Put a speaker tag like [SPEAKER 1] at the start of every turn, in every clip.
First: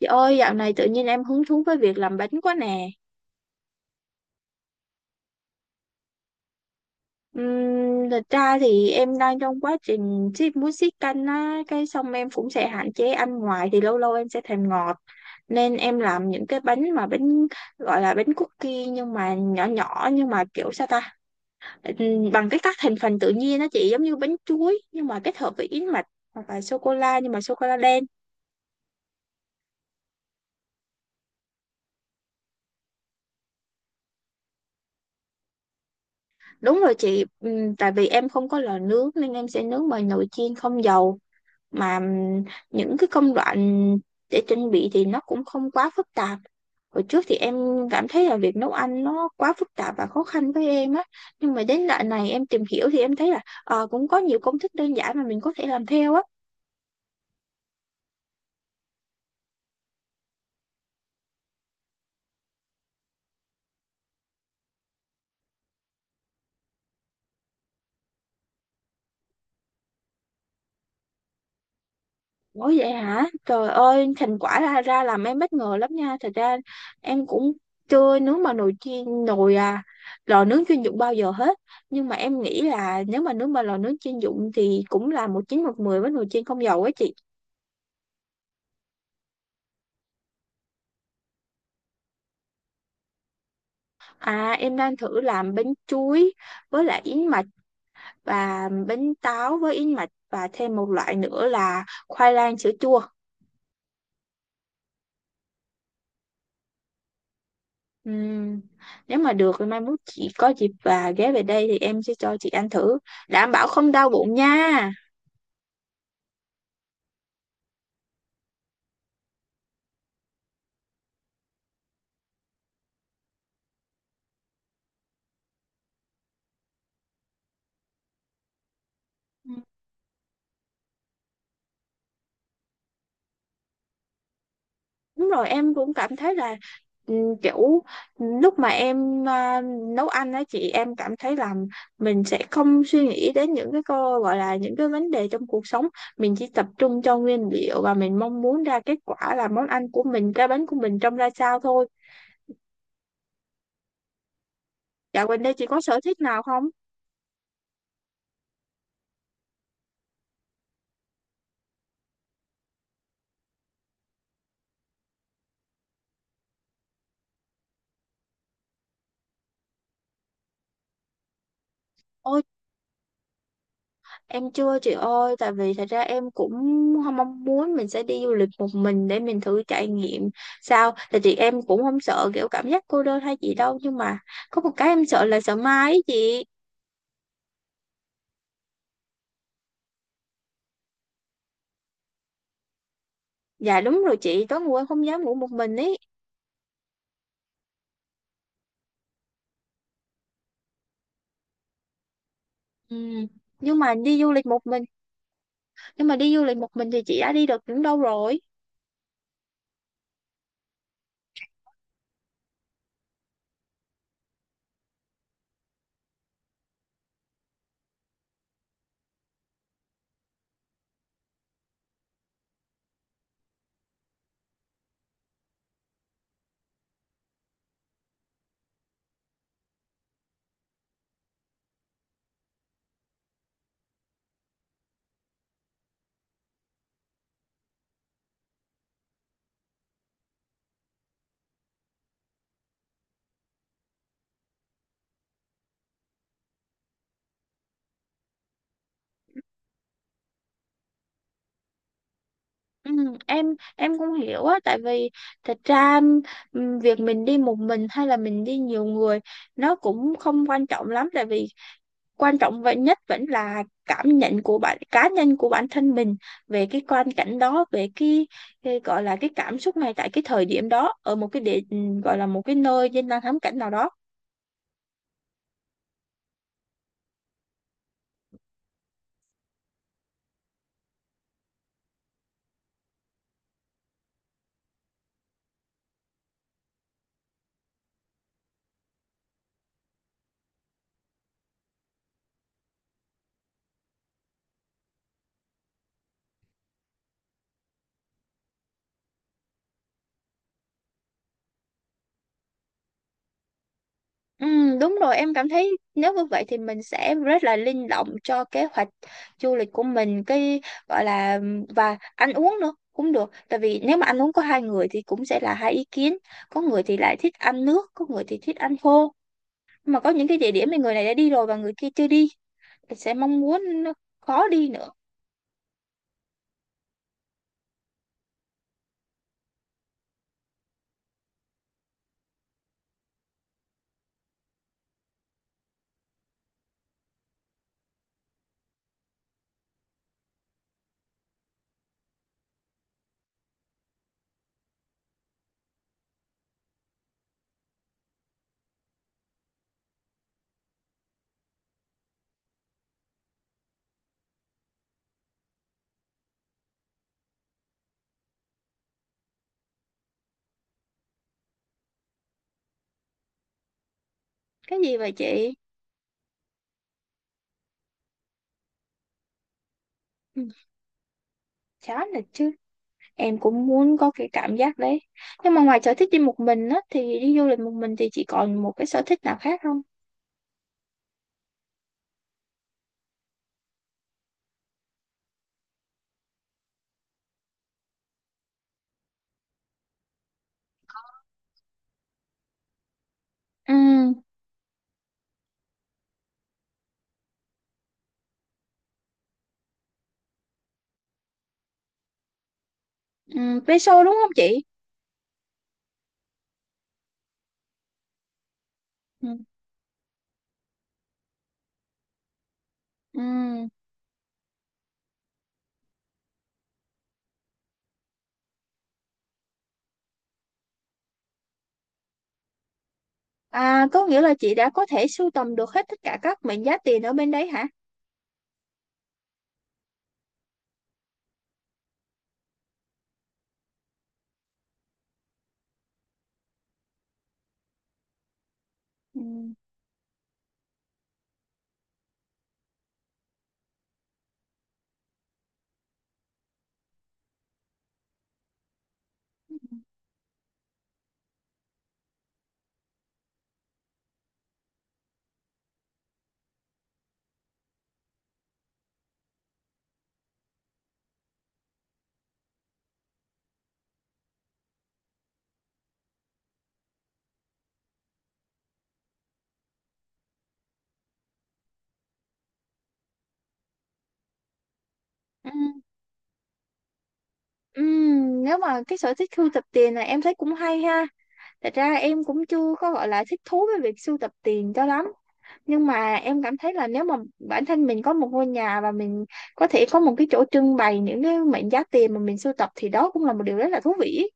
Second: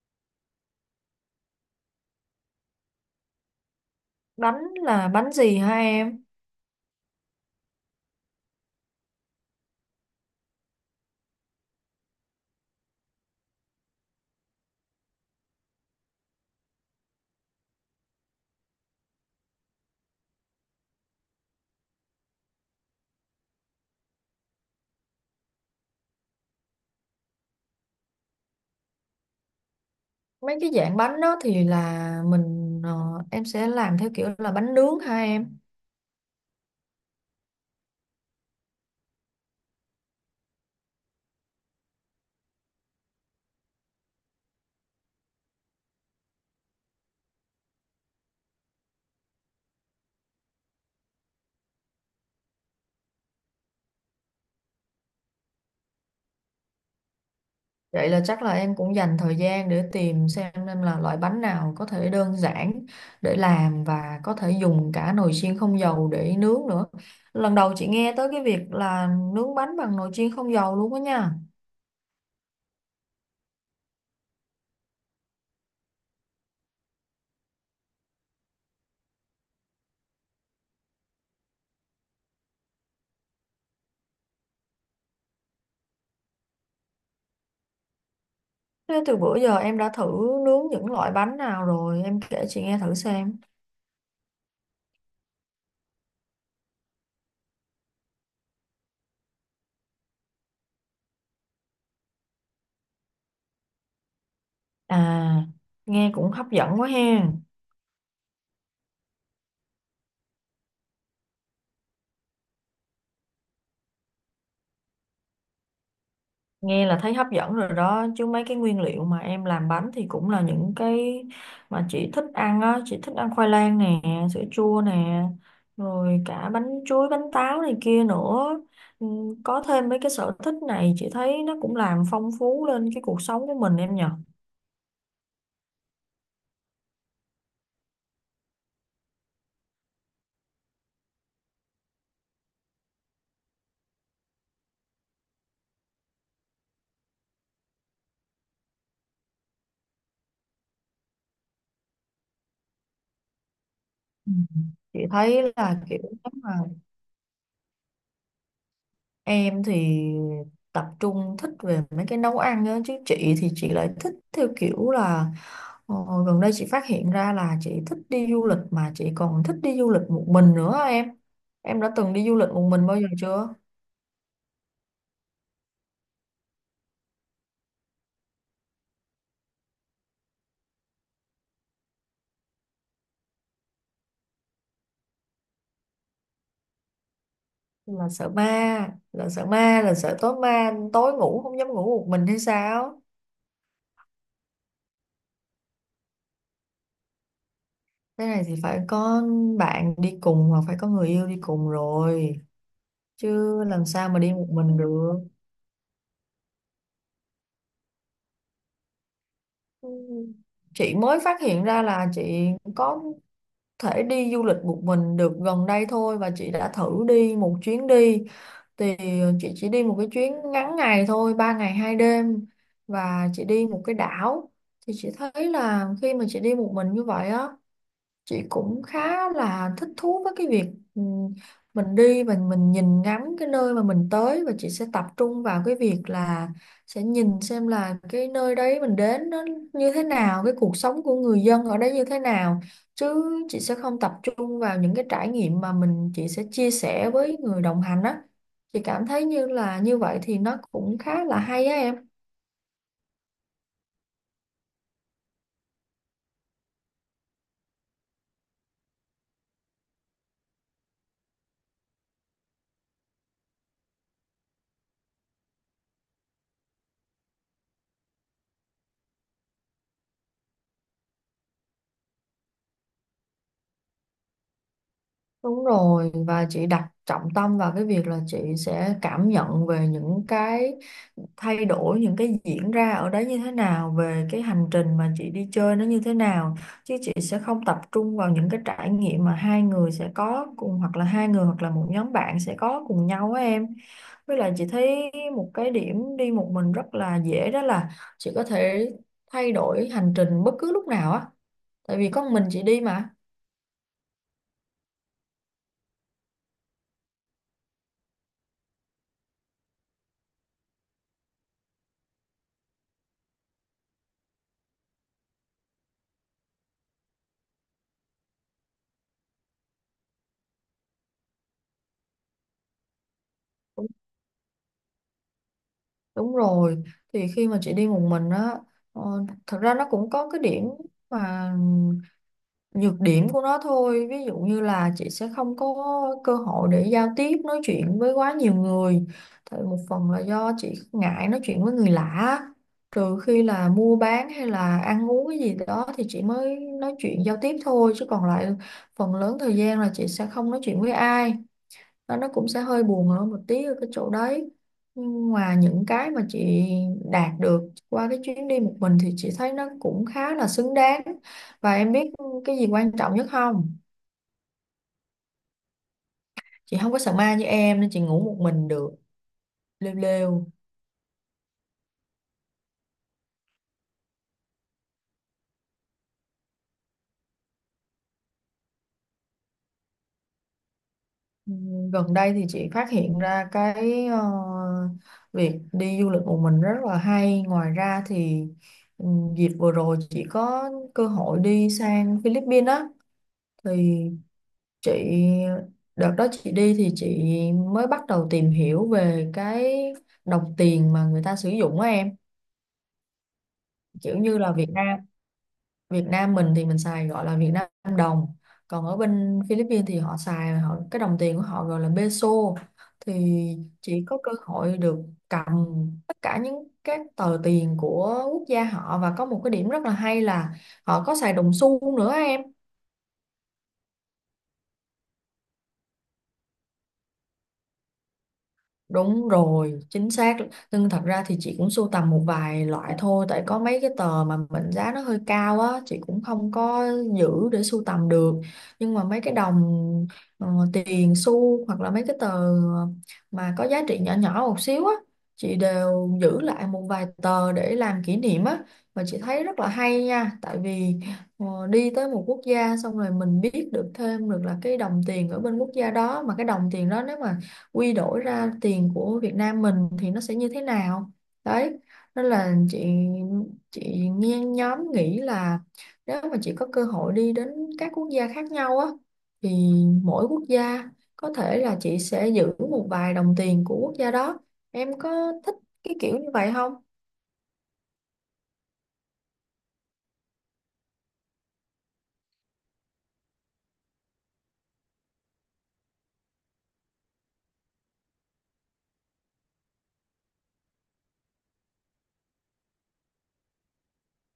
[SPEAKER 1] Chị ơi, dạo này tự nhiên em hứng thú với việc làm bánh quá nè.
[SPEAKER 2] Bánh là bánh gì hả em?
[SPEAKER 1] Thật ra thì em đang trong quá trình ship muối siết canh á, cái xong em cũng sẽ hạn chế ăn ngoài thì lâu lâu em sẽ thèm ngọt. Nên em làm những cái bánh mà bánh gọi là bánh cookie nhưng mà nhỏ nhỏ nhưng mà kiểu sao ta? Ừm, bằng các thành phần tự nhiên á chị, giống như bánh chuối nhưng mà kết hợp với yến mạch hoặc là sô cô la nhưng mà sô cô la đen.
[SPEAKER 2] Mấy cái dạng bánh đó thì là mình, em sẽ làm theo kiểu là bánh nướng hả em?
[SPEAKER 1] Đúng rồi chị. Tại vì em không có lò nướng nên em sẽ nướng bằng nồi chiên không dầu, mà những cái công đoạn để chuẩn bị thì nó cũng không quá phức tạp. Hồi trước thì em cảm thấy là việc nấu ăn nó quá phức tạp và khó khăn với em á, nhưng mà đến đoạn này em tìm hiểu thì em thấy là cũng có nhiều công thức đơn giản mà mình có thể làm theo á.
[SPEAKER 2] Vậy là chắc là em cũng dành thời gian để tìm xem nên là loại bánh nào có thể đơn giản để làm và có thể dùng cả nồi chiên không dầu để nướng nữa. Lần đầu chị nghe tới cái việc là nướng bánh bằng nồi chiên không dầu luôn đó nha.
[SPEAKER 1] Ủa vậy hả? Trời ơi, thành quả ra ra làm em bất ngờ lắm nha. Thật ra em cũng chưa nướng bằng nồi chiên nồi à lò nướng chuyên dụng bao giờ hết. Nhưng mà em nghĩ là nếu mà nướng bằng lò nướng chuyên dụng thì cũng là một chín một mười với nồi chiên không dầu ấy chị.
[SPEAKER 2] Thế từ bữa giờ em đã thử nướng những loại bánh nào rồi em kể chị nghe thử xem.
[SPEAKER 1] À, em đang thử làm bánh chuối với lại yến mạch, và bánh táo với yến mạch, và thêm một loại nữa là khoai lang sữa chua.
[SPEAKER 2] À, nghe cũng hấp dẫn quá ha.
[SPEAKER 1] Ừm, nếu mà được thì mai mốt chị có dịp và ghé về đây thì em sẽ cho chị ăn thử. Đảm bảo không đau bụng nha.
[SPEAKER 2] Nghe là thấy hấp dẫn rồi đó chứ mấy cái nguyên liệu mà em làm bánh thì cũng là những cái mà chị thích ăn á, chị thích ăn khoai lang nè, sữa chua nè, rồi cả bánh chuối bánh táo này kia nữa. Ừ, có thêm mấy cái sở thích này chị thấy nó cũng làm phong phú lên cái cuộc sống của mình em nhờ.
[SPEAKER 1] Đúng rồi, em cũng cảm thấy là, ừ, kiểu lúc mà nấu ăn á chị, em cảm thấy là mình sẽ không suy nghĩ đến những cái cô gọi là những cái vấn đề trong cuộc sống, mình chỉ tập trung cho nguyên liệu và mình mong muốn ra kết quả là món ăn của mình, cái bánh của mình trông ra sao thôi.
[SPEAKER 2] Ừ. Chị
[SPEAKER 1] Dạo gần
[SPEAKER 2] thấy
[SPEAKER 1] đây chị có
[SPEAKER 2] là kiểu.
[SPEAKER 1] sở thích nào không?
[SPEAKER 2] Em thì tập trung thích về mấy cái nấu ăn á, chứ chị thì chị lại thích theo kiểu là ờ, gần đây chị phát hiện ra là chị thích đi du lịch, mà chị còn thích đi du lịch một mình nữa á em. Em đã từng đi du
[SPEAKER 1] Ôi,
[SPEAKER 2] lịch một mình bao giờ chưa?
[SPEAKER 1] em chưa chị ơi, tại vì thật ra em cũng không mong muốn mình sẽ đi du lịch một mình để mình thử trải nghiệm sao. Tại chị em cũng không sợ kiểu cảm giác cô đơn hay gì đâu, nhưng mà có một cái em sợ là sợ ma ấy chị.
[SPEAKER 2] Là sợ ma, là sợ ma, là sợ tối ma, tối ngủ không dám ngủ một mình hay sao?
[SPEAKER 1] Dạ đúng rồi chị, tối ngủ em không dám ngủ một mình ấy.
[SPEAKER 2] Thế này thì phải có bạn đi cùng hoặc phải có người yêu đi cùng rồi,
[SPEAKER 1] Ừ.
[SPEAKER 2] chứ
[SPEAKER 1] Nhưng
[SPEAKER 2] làm
[SPEAKER 1] mà
[SPEAKER 2] sao
[SPEAKER 1] đi
[SPEAKER 2] mà
[SPEAKER 1] du
[SPEAKER 2] đi
[SPEAKER 1] lịch
[SPEAKER 2] một
[SPEAKER 1] một
[SPEAKER 2] mình
[SPEAKER 1] mình,
[SPEAKER 2] được.
[SPEAKER 1] nhưng mà đi du lịch một mình thì chị đã đi được những đâu rồi?
[SPEAKER 2] Ừ. Chị mới phát hiện ra là chị có thể đi du lịch một mình được gần đây thôi, và chị đã thử đi một chuyến đi thì chị chỉ đi một cái chuyến ngắn ngày thôi, 3 ngày 2 đêm, và chị đi một cái đảo. Thì chị thấy là khi mà chị đi một mình như vậy á, chị cũng khá là thích thú với cái việc ừ, mình đi và mình nhìn ngắm cái nơi mà mình tới, và chị sẽ tập trung vào cái việc là sẽ nhìn xem là cái nơi đấy mình đến nó như thế nào, cái cuộc sống của người dân ở đấy như thế nào, chứ chị sẽ không tập trung vào những cái trải nghiệm mà mình chị sẽ chia sẻ với người đồng hành á. Chị cảm thấy như là như vậy thì nó cũng khá là hay á em.
[SPEAKER 1] Ừ, em cũng hiểu á, tại vì thật ra, việc mình đi một mình hay là mình đi nhiều người nó cũng không quan trọng lắm, tại vì quan trọng vậy nhất vẫn là cảm nhận của bạn cá nhân của bản thân mình về cái quan cảnh đó, về cái gọi là cái cảm xúc này tại cái thời điểm đó, ở một cái gọi là một cái nơi danh lam thắng cảnh nào đó.
[SPEAKER 2] Đúng rồi, và chị đặt trọng tâm vào cái việc là chị sẽ cảm nhận về những cái thay đổi, những cái diễn ra ở đấy như thế nào, về cái hành trình mà chị đi chơi nó như thế nào. Chứ chị sẽ không tập trung vào những cái trải nghiệm mà hai người sẽ có cùng, hoặc là hai người hoặc là một nhóm bạn sẽ có cùng nhau á em. Với lại chị thấy một cái điểm đi một mình rất là dễ đó là chị có thể thay đổi hành trình bất cứ lúc nào á. Tại vì có một mình chị đi mà.
[SPEAKER 1] Đúng rồi, em cảm thấy nếu như vậy thì mình sẽ rất là linh động cho kế hoạch du lịch của mình, cái gọi là, và ăn uống nữa cũng được, tại vì nếu mà ăn uống có hai người thì cũng sẽ là hai ý kiến. Có người thì lại thích ăn nước, có người thì thích ăn khô, mà có những cái địa điểm mà người này đã đi rồi và người kia chưa đi, mình sẽ mong muốn nó khó đi nữa.
[SPEAKER 2] Đúng rồi, thì khi mà chị đi một mình á, thật ra nó cũng có cái điểm, mà nhược điểm của nó thôi. Ví dụ như là chị sẽ không có cơ hội để giao tiếp, nói chuyện với quá nhiều người. Thì một phần là do chị ngại nói chuyện với người lạ. Trừ khi là mua bán hay là ăn uống cái gì đó thì chị mới nói chuyện giao tiếp thôi. Chứ còn lại phần lớn thời gian là chị sẽ không nói chuyện với ai, đó nó cũng sẽ hơi buồn hơn một tí ở cái chỗ đấy. Nhưng ngoài những cái mà chị đạt được qua cái chuyến đi một mình thì chị thấy nó cũng khá là xứng đáng. Và em biết cái gì quan trọng nhất không?
[SPEAKER 1] Cái gì vậy chị?
[SPEAKER 2] Chị không có sợ ma như em nên chị ngủ một mình được. Lêu
[SPEAKER 1] Ừ,
[SPEAKER 2] lêu.
[SPEAKER 1] chán là chứ. Em cũng muốn có cái cảm giác đấy. Nhưng mà ngoài sở thích đi một mình á, thì đi du lịch một mình thì chị còn một cái sở thích nào khác không?
[SPEAKER 2] Gần đây thì chị phát hiện ra cái việc đi du lịch một mình rất là hay, ngoài ra thì dịp vừa rồi chị có cơ hội đi sang Philippines á.
[SPEAKER 1] Ừ,
[SPEAKER 2] Thì chị đợt đó chị đi thì chị mới bắt đầu tìm hiểu về cái đồng tiền mà người ta sử dụng á em.
[SPEAKER 1] ừ, vé đúng
[SPEAKER 2] Kiểu
[SPEAKER 1] không
[SPEAKER 2] như là
[SPEAKER 1] chị?
[SPEAKER 2] Việt Nam mình thì mình xài gọi là Việt Nam đồng, còn ở
[SPEAKER 1] Ừ,
[SPEAKER 2] bên Philippines thì cái đồng tiền của họ gọi là peso. Thì
[SPEAKER 1] ừ.
[SPEAKER 2] chị có cơ hội được cầm tất cả những các tờ tiền của quốc gia họ, và có một cái điểm rất là hay là họ có xài đồng xu nữa em.
[SPEAKER 1] À, có nghĩa là chị đã có thể sưu tầm được hết tất cả các mệnh giá tiền ở bên đấy hả?
[SPEAKER 2] Đúng rồi, chính xác. Nhưng thật ra thì chị cũng sưu tầm một vài loại thôi, tại có mấy cái tờ mà mệnh giá nó hơi cao á, chị cũng không có giữ để sưu tầm được. Nhưng mà
[SPEAKER 1] Ừ.
[SPEAKER 2] mấy cái đồng ờ, tiền xu hoặc là mấy cái tờ mà có giá trị nhỏ nhỏ một xíu á, chị đều giữ lại một vài tờ để làm kỷ niệm á. Và chị thấy rất là hay nha, tại vì đi tới một quốc gia xong rồi mình biết được thêm được là cái đồng tiền ở bên quốc gia đó, mà cái đồng tiền đó nếu mà quy đổi ra tiền của Việt Nam mình thì nó sẽ như thế nào đấy. Nên là chị nghe nhóm nghĩ là nếu mà chị có cơ hội đi đến các quốc gia khác nhau á thì mỗi quốc gia có thể là chị sẽ giữ một vài đồng tiền của quốc gia đó. Em có
[SPEAKER 1] Ừ.
[SPEAKER 2] thích cái kiểu như vậy không?
[SPEAKER 1] Ừ, nếu mà cái sở thích sưu tập tiền này em thấy cũng hay ha. Thật ra em cũng chưa có gọi là thích thú với việc sưu tập tiền cho lắm, nhưng mà em cảm thấy là nếu mà bản thân mình có một ngôi nhà và mình có thể có một cái chỗ trưng bày những cái mệnh giá tiền mà mình sưu tập thì đó cũng là một điều rất là thú vị ấy.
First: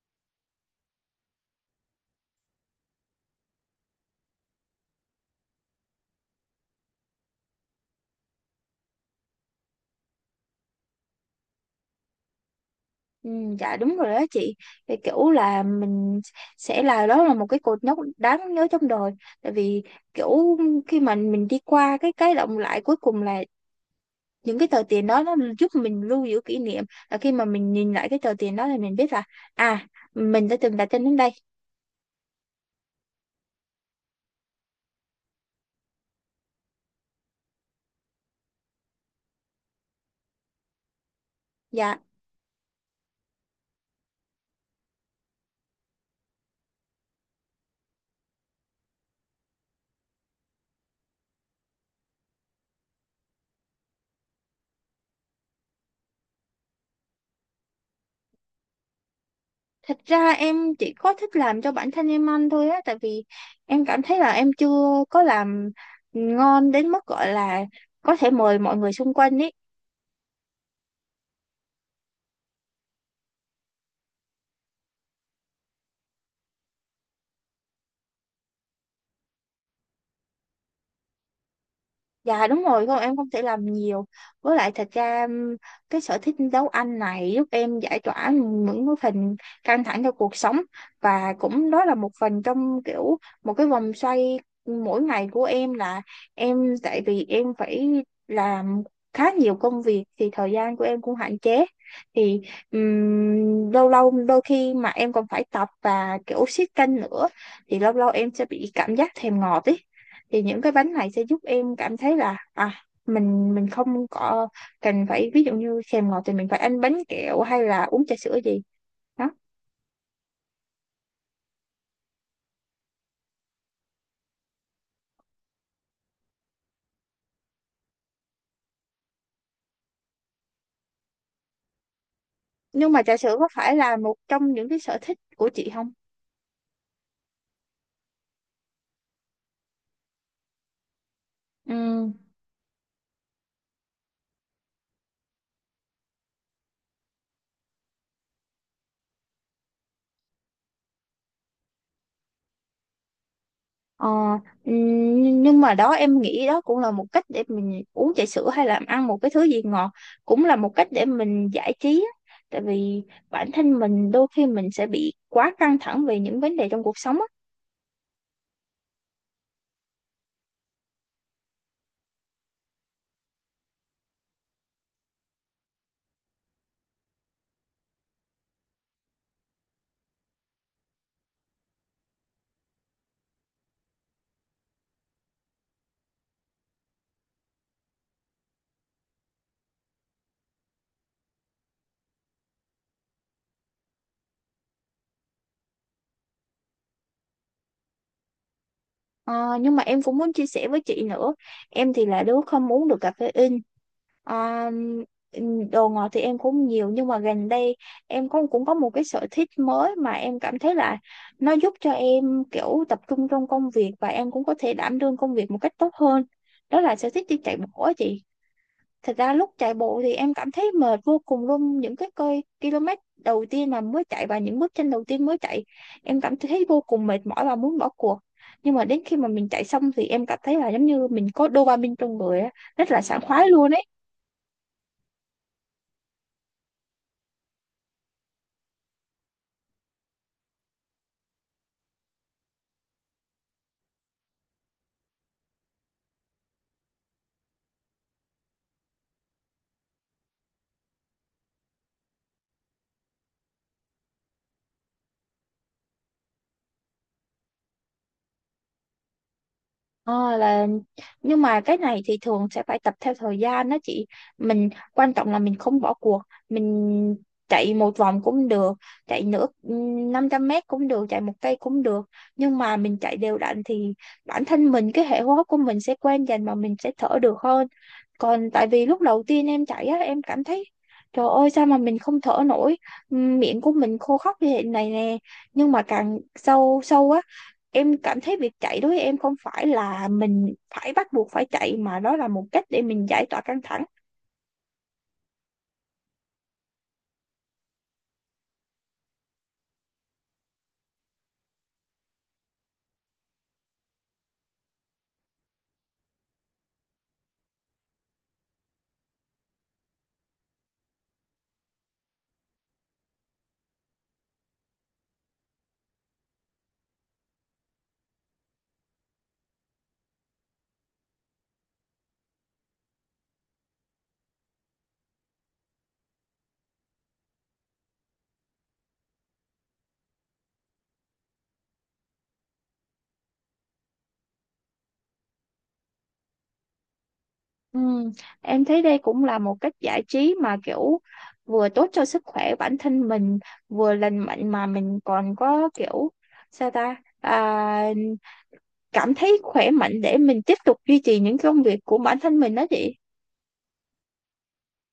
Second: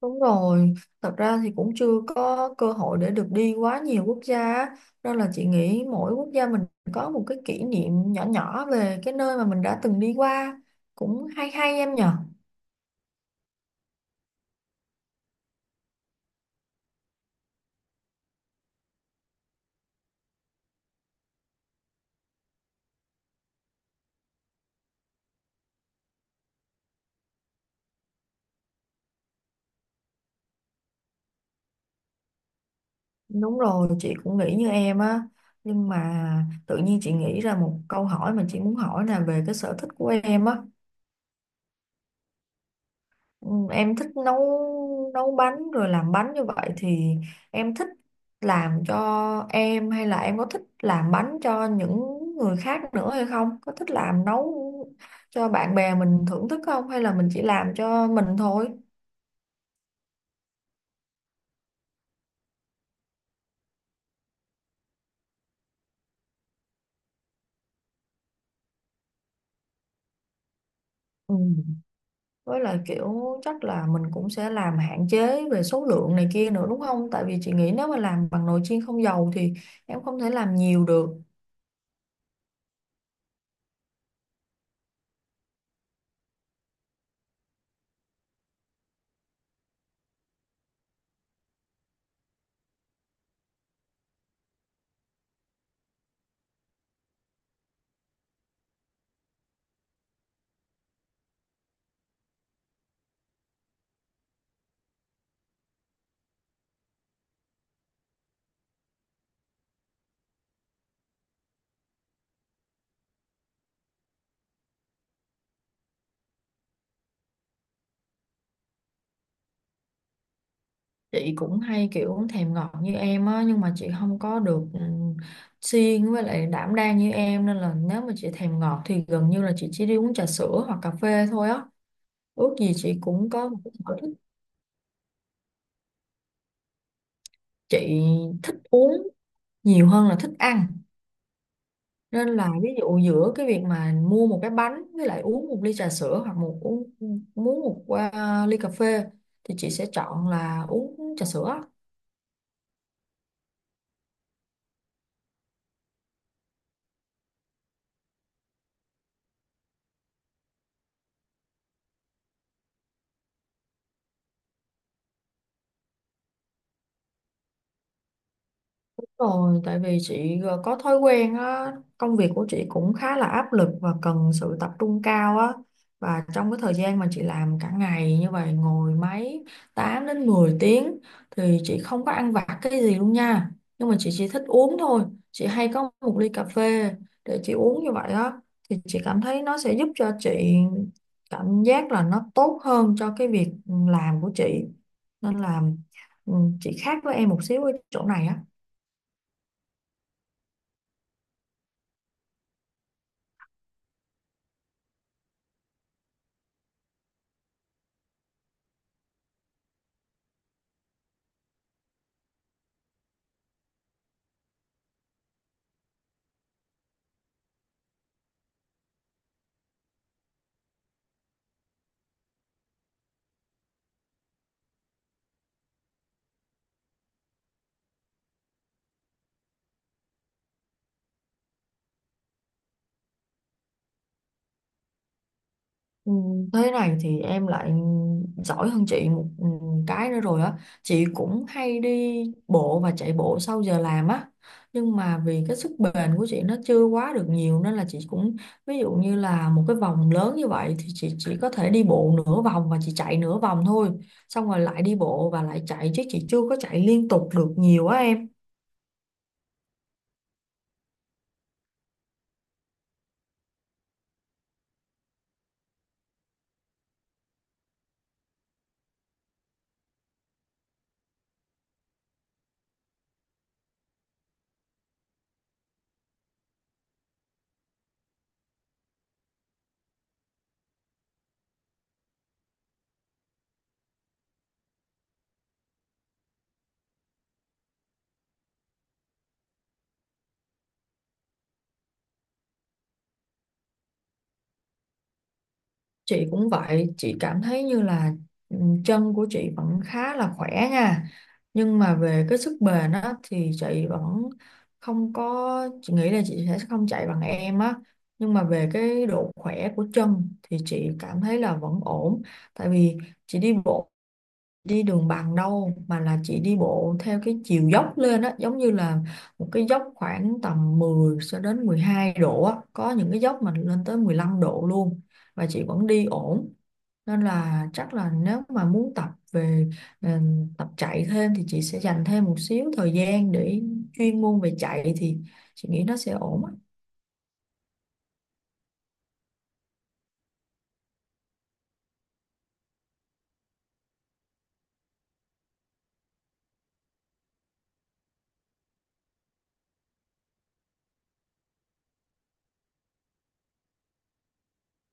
[SPEAKER 2] Đúng rồi, thật ra thì cũng chưa có cơ hội để được đi quá nhiều quốc gia á. Nên là chị nghĩ mỗi quốc gia mình có một cái kỷ niệm nhỏ nhỏ về cái nơi mà mình đã từng đi qua, cũng hay hay em nhở.
[SPEAKER 1] Ừ, dạ đúng rồi đó chị, thì kiểu là mình sẽ là đó là một cái cột mốc đáng nhớ trong đời, tại vì kiểu khi mà mình đi qua cái động lại cuối cùng là những cái tờ tiền đó nó giúp mình lưu giữ kỷ niệm, là khi mà mình nhìn lại cái tờ tiền đó thì mình biết là à, mình đã từng đặt chân đến đây.
[SPEAKER 2] Đúng rồi, chị cũng nghĩ như em á, nhưng mà tự nhiên chị nghĩ ra một câu hỏi mà chị muốn hỏi là về cái sở thích của em á.
[SPEAKER 1] Dạ.
[SPEAKER 2] Ừ, em thích nấu nấu bánh rồi làm bánh như vậy thì em thích làm cho em hay là em có thích làm bánh cho những người khác nữa hay không? Có thích làm nấu cho bạn bè mình thưởng thức không hay là mình chỉ làm cho mình thôi?
[SPEAKER 1] Thật ra em chỉ có thích làm cho bản thân em ăn thôi á, tại vì em cảm thấy là em chưa có làm ngon đến mức gọi là có thể mời mọi người xung quanh ý.
[SPEAKER 2] Ừ. Với lại kiểu, chắc là mình cũng sẽ làm hạn chế về số lượng này kia nữa đúng không? Tại vì chị nghĩ nếu mà làm bằng nồi chiên không dầu thì em không thể làm nhiều được.
[SPEAKER 1] Dạ đúng rồi, con em không thể làm nhiều. Với lại thật ra, cái sở thích nấu ăn này giúp em giải tỏa những cái phần căng thẳng trong cuộc sống, và cũng đó là một phần trong kiểu một cái vòng xoay mỗi ngày của em, là em tại vì em phải làm khá nhiều công việc thì thời gian của em cũng hạn chế. Thì lâu lâu đôi khi mà em còn phải tập và kiểu siết canh nữa, thì lâu lâu em sẽ bị cảm giác thèm ngọt ý, thì những cái bánh này sẽ giúp em cảm thấy là à, mình không có cần, phải ví dụ như thèm ngọt thì mình phải ăn bánh kẹo hay là uống trà sữa gì đó.
[SPEAKER 2] Chị cũng hay kiểu thèm ngọt như em á, nhưng mà chị không có được siêng với lại đảm đang như em, nên là nếu mà chị thèm ngọt thì gần như là chị chỉ đi uống trà sữa hoặc cà phê thôi á. Ước gì
[SPEAKER 1] Nhưng
[SPEAKER 2] chị
[SPEAKER 1] mà trà
[SPEAKER 2] cũng
[SPEAKER 1] sữa có
[SPEAKER 2] có một cái
[SPEAKER 1] phải là
[SPEAKER 2] sở thích.
[SPEAKER 1] một trong những cái sở thích của chị không?
[SPEAKER 2] Chị thích uống nhiều hơn là thích ăn,
[SPEAKER 1] Ừ.
[SPEAKER 2] nên là ví dụ giữa cái việc mà mua một cái bánh với lại uống một ly trà sữa hoặc một uống muốn một à, ly cà phê, thì chị sẽ chọn là uống trà sữa.
[SPEAKER 1] Ờ, ừ, nhưng mà đó em nghĩ đó cũng là một cách để mình uống trà sữa hay là ăn một cái thứ gì ngọt, cũng là một cách để mình giải trí á. Tại vì bản thân mình đôi khi mình sẽ bị quá căng thẳng về những vấn đề trong cuộc sống.
[SPEAKER 2] Rồi, tại vì chị có thói quen á, công việc của chị cũng khá là áp lực và cần sự tập trung cao á. Và trong cái thời gian mà chị làm cả ngày như vậy, ngồi máy 8 đến 10 tiếng, thì chị không có ăn vặt cái gì luôn nha. Nhưng mà chị chỉ thích uống thôi. Chị hay có một ly cà phê để chị uống như vậy á. Thì chị cảm thấy nó sẽ giúp cho chị cảm giác là nó tốt hơn cho cái việc làm của chị. Nên là ừ, chị khác với em một xíu ở chỗ này á.
[SPEAKER 1] Ờ, nhưng mà em cũng muốn chia sẻ với chị nữa. Em thì là đứa không uống được caffeine. Ờ, đồ ngọt thì em cũng nhiều nhưng mà gần đây em cũng cũng có một cái sở thích mới mà em cảm thấy là nó giúp cho em kiểu tập trung trong công việc, và em cũng có thể đảm đương công việc một cách tốt hơn, đó là sở thích đi chạy bộ á chị. Thật ra lúc chạy bộ thì em cảm thấy mệt vô cùng luôn, những cái km đầu tiên mà mới chạy và những bước chân đầu tiên mới chạy em cảm thấy vô cùng mệt mỏi và muốn bỏ cuộc, nhưng mà đến khi mà mình chạy xong thì em cảm thấy là giống như mình có dopamine trong người á, rất là sảng khoái luôn ấy.
[SPEAKER 2] Ừ, thế này thì em lại giỏi hơn chị một cái nữa rồi á. Chị cũng hay đi bộ và chạy bộ sau giờ làm á, nhưng mà vì cái sức bền của chị nó chưa quá được nhiều nên là chị cũng, ví dụ như là một cái vòng lớn như vậy thì chị chỉ có thể đi bộ nửa vòng và chị chạy nửa vòng thôi, xong rồi lại đi bộ và lại chạy chứ chị chưa có chạy liên tục được nhiều á em.
[SPEAKER 1] Ờ, nhưng mà cái này thì thường sẽ phải tập theo thời gian đó chị. Mình quan trọng là mình không bỏ cuộc, mình chạy một vòng cũng được, chạy nửa 500 m cũng được, chạy một cây cũng được, nhưng mà mình chạy đều đặn thì bản thân mình cái hệ hô hấp của mình sẽ quen dần và mình sẽ thở được hơn. Còn tại vì lúc đầu tiên em chạy á em cảm thấy, trời ơi sao mà mình không thở nổi, miệng của mình khô khóc như thế này nè, nhưng mà càng sâu sâu á em cảm thấy việc chạy đối với em không phải là mình phải bắt buộc phải chạy, mà đó là một cách để mình giải tỏa căng thẳng.
[SPEAKER 2] Chị cũng vậy, chị cảm thấy như là ừ, chân của chị vẫn khá là khỏe nha. Nhưng mà về cái sức bền á thì chị vẫn không có, chị nghĩ là chị sẽ không chạy bằng em á. Nhưng mà về cái độ khỏe của chân thì chị cảm thấy là vẫn ổn. Tại vì chị đi bộ đi đường bằng đâu mà là chị đi bộ theo cái chiều dốc lên á, giống như là một cái dốc khoảng tầm 10 cho đến 12 độ á, có những cái dốc mà lên tới 15 độ luôn, và chị vẫn đi ổn. Nên là chắc là nếu mà muốn tập về ờ, tập chạy thêm thì chị sẽ dành thêm một xíu thời gian để chuyên môn về chạy, thì chị nghĩ nó sẽ ổn á.
[SPEAKER 1] Ừm, em thấy đây cũng là một cách giải trí mà kiểu vừa tốt cho sức khỏe bản thân mình, vừa lành mạnh, mà mình còn có kiểu, sao ta, cảm thấy khỏe mạnh để mình tiếp tục duy trì những công việc của bản thân mình đó chị.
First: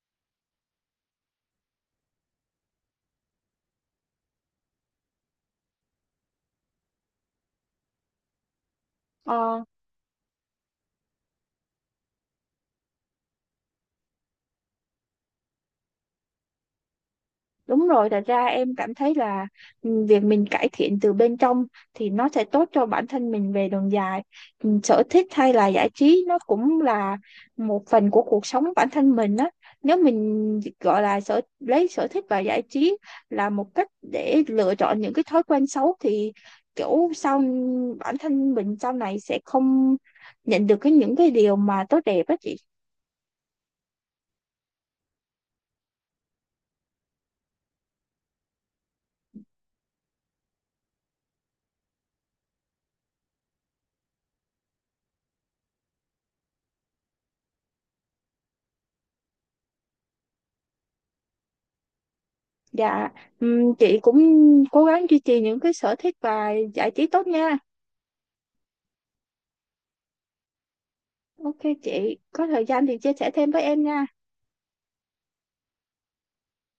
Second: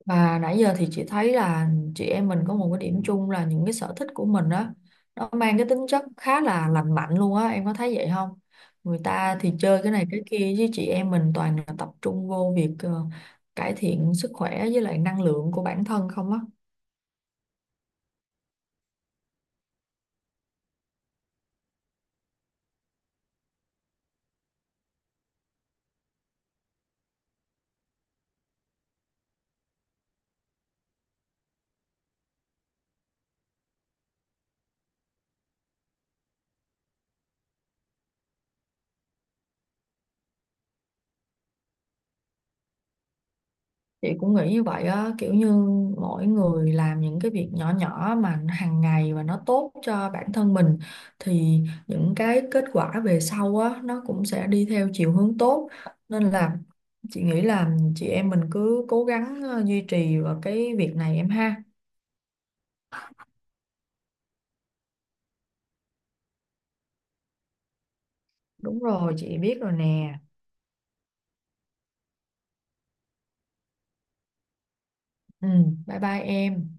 [SPEAKER 2] Và nãy giờ thì chị thấy là chị em mình có một cái điểm chung là những cái sở thích của mình á, nó mang cái tính chất khá là lành mạnh luôn á, em có thấy vậy không? Người ta thì
[SPEAKER 1] Ờ,
[SPEAKER 2] chơi cái này cái kia chứ chị em mình toàn là tập trung vô việc cải thiện sức khỏe với lại năng lượng của bản thân không á.
[SPEAKER 1] đúng rồi, thật ra em cảm thấy là, việc mình cải thiện từ bên trong thì nó sẽ tốt cho bản thân mình về đường dài. Ừ, sở thích hay là giải trí nó cũng là một phần của cuộc sống bản thân mình á. Nếu mình gọi là lấy sở thích và giải trí là một cách để lựa chọn những cái thói quen xấu thì kiểu sau bản thân mình sau này sẽ không nhận được những cái điều mà tốt đẹp á chị.
[SPEAKER 2] Chị cũng nghĩ như vậy á, kiểu như mỗi người làm những cái việc nhỏ nhỏ mà hàng ngày và nó tốt cho bản thân mình, thì những cái kết quả về sau á nó cũng sẽ đi theo chiều hướng tốt. Nên là chị nghĩ là chị em mình cứ cố gắng duy trì vào cái việc này em ha.
[SPEAKER 1] Dạ, chị cũng cố gắng duy trì những cái sở thích và giải trí tốt nha.
[SPEAKER 2] Đúng rồi, chị biết rồi nè.
[SPEAKER 1] Ok chị, có thời gian thì chia sẻ thêm với em nha.
[SPEAKER 2] Ừ, bye bye em.